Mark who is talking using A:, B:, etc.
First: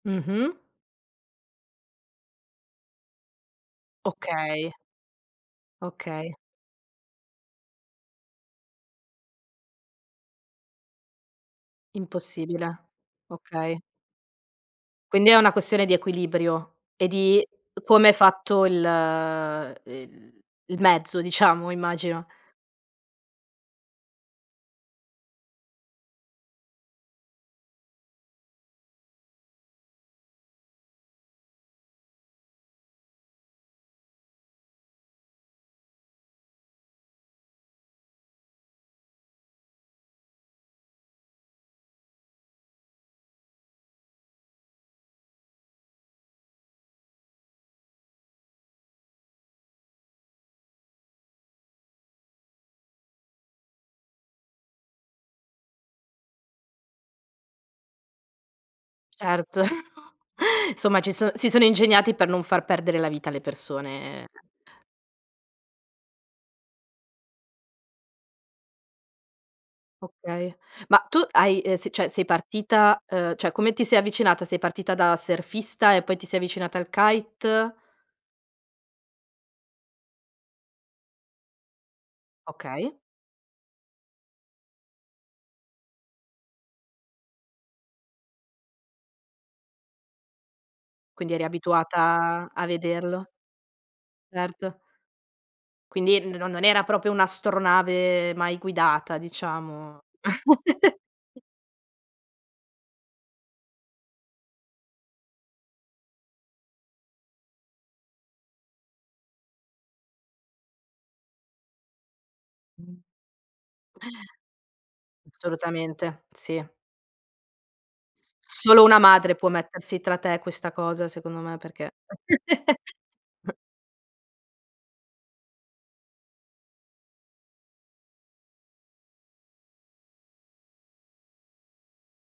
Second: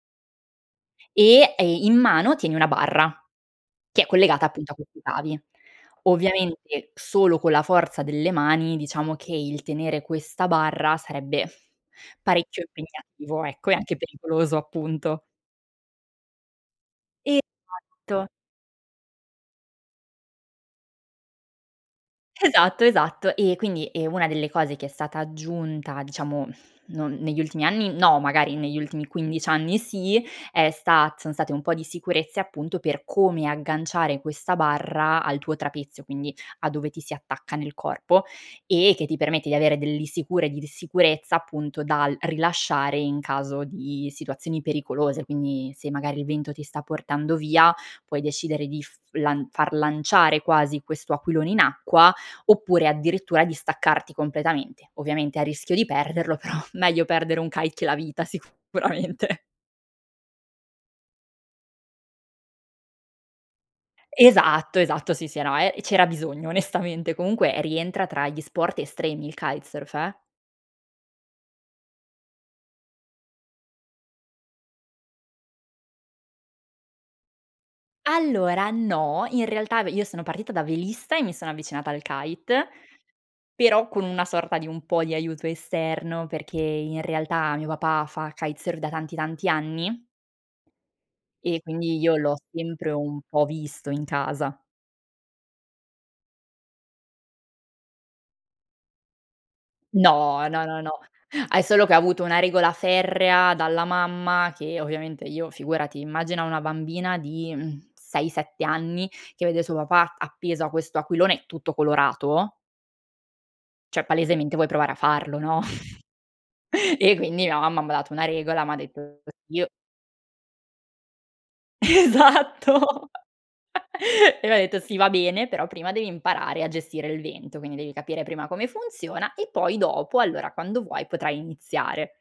A: Mh-mh.
B: E, ehm, in mano tieni 1 barra, che è collegata appunto
A: Okay.
B: a questi cavi.
A: Okay.
B: Ovviamente, solo con la forza delle mani, diciamo che, il tenere questa barra, sarebbe parecchio
A: Impossibile,
B: impegnativo, ecco, e
A: okay.
B: anche pericoloso, appunto.
A: Quindi, è una questione di equilibrio, e di come è
B: Esatto.
A: fatto il el il mezzo, diciamo, immagino.
B: Esatto, esatto. Ehm, quindi, ehm, 1 delle cose che è stata aggiunta diciamo, non negli ultimi anni, no, magari, negli ultimi 15 anni sì, è stat sono state un po' di sicurezze, appunto, per come agganciare questa barra al tuo trapezio, quindi, a dove ti si attacca nel corpo, e che ti permette di avere delle sicure di di sicurezza, appunto, dal rilasciare in caso di situazioni pericolose. Quindi, se magari il vento ti sta portando via, puoi decidere di f lan far lanciare, quasi, questo aquilone in acqua, oppure, addirittura, di staccarti completamente; ovviamente a rischio di perderlo, però, meglio perdere un kite che la vita, sicuramente.
A: Certo, insomma ci sono si sono ingegnati per non far perdere la vita alle persone
B: Esatto, esatto, sì, sì, eh no, e e c'era bisogno, onestamente. Comunque, rientra tra gli sport estremi il kitesurf, eh.
A: Okay, ma tu hai ehm, se cioè, sei partita ehm, cioè, come ti sei avvicinata, sei partita da surfista, e poi ti sei avvicinata al kite?
B: Allora, no, in realtà ve io sono partita da velista, e mi sono avvicinata al kite,
A: Okay.
B: però, con una sorta di un po' di aiuto esterno, perché in realtà, mio papà fa kitesurf, da tanti, tanti anni
A: Quindi eri
B: e quindi, io l'ho
A: abituata, a
B: sempre un
A: vederlo.
B: po' visto, in casa.
A: Erto. Quindi n non non era proprio un'astronave, mai guidata, diciamo.
B: No, no, no, no. Hai solo che ha avuto una regola ferrea, dalla mamma, che ovviamente io, figurati, immagina una bambina di, mhmm, 6, 7 anni, che vede suo papà, appeso a questo aquilone, tutto colorato cioè, palesemente vuoi provare a farlo, no?
A: Assolutamente, sì.
B: E quindi la mamma m'ha dato una regola, m'ha
A: Solo
B: dett
A: una
B: [unintelligible]
A: madre può
B: "Io"
A: mettersi tra te questa cosa, secondo me, perché
B: Esatto! E m'ha detto: "Sì, va bene, però prima devi imparare a gestire il vento, quindi, devi capire prima come funziona, e poi, dopo, allora, quando vuoi, potrai iniziare".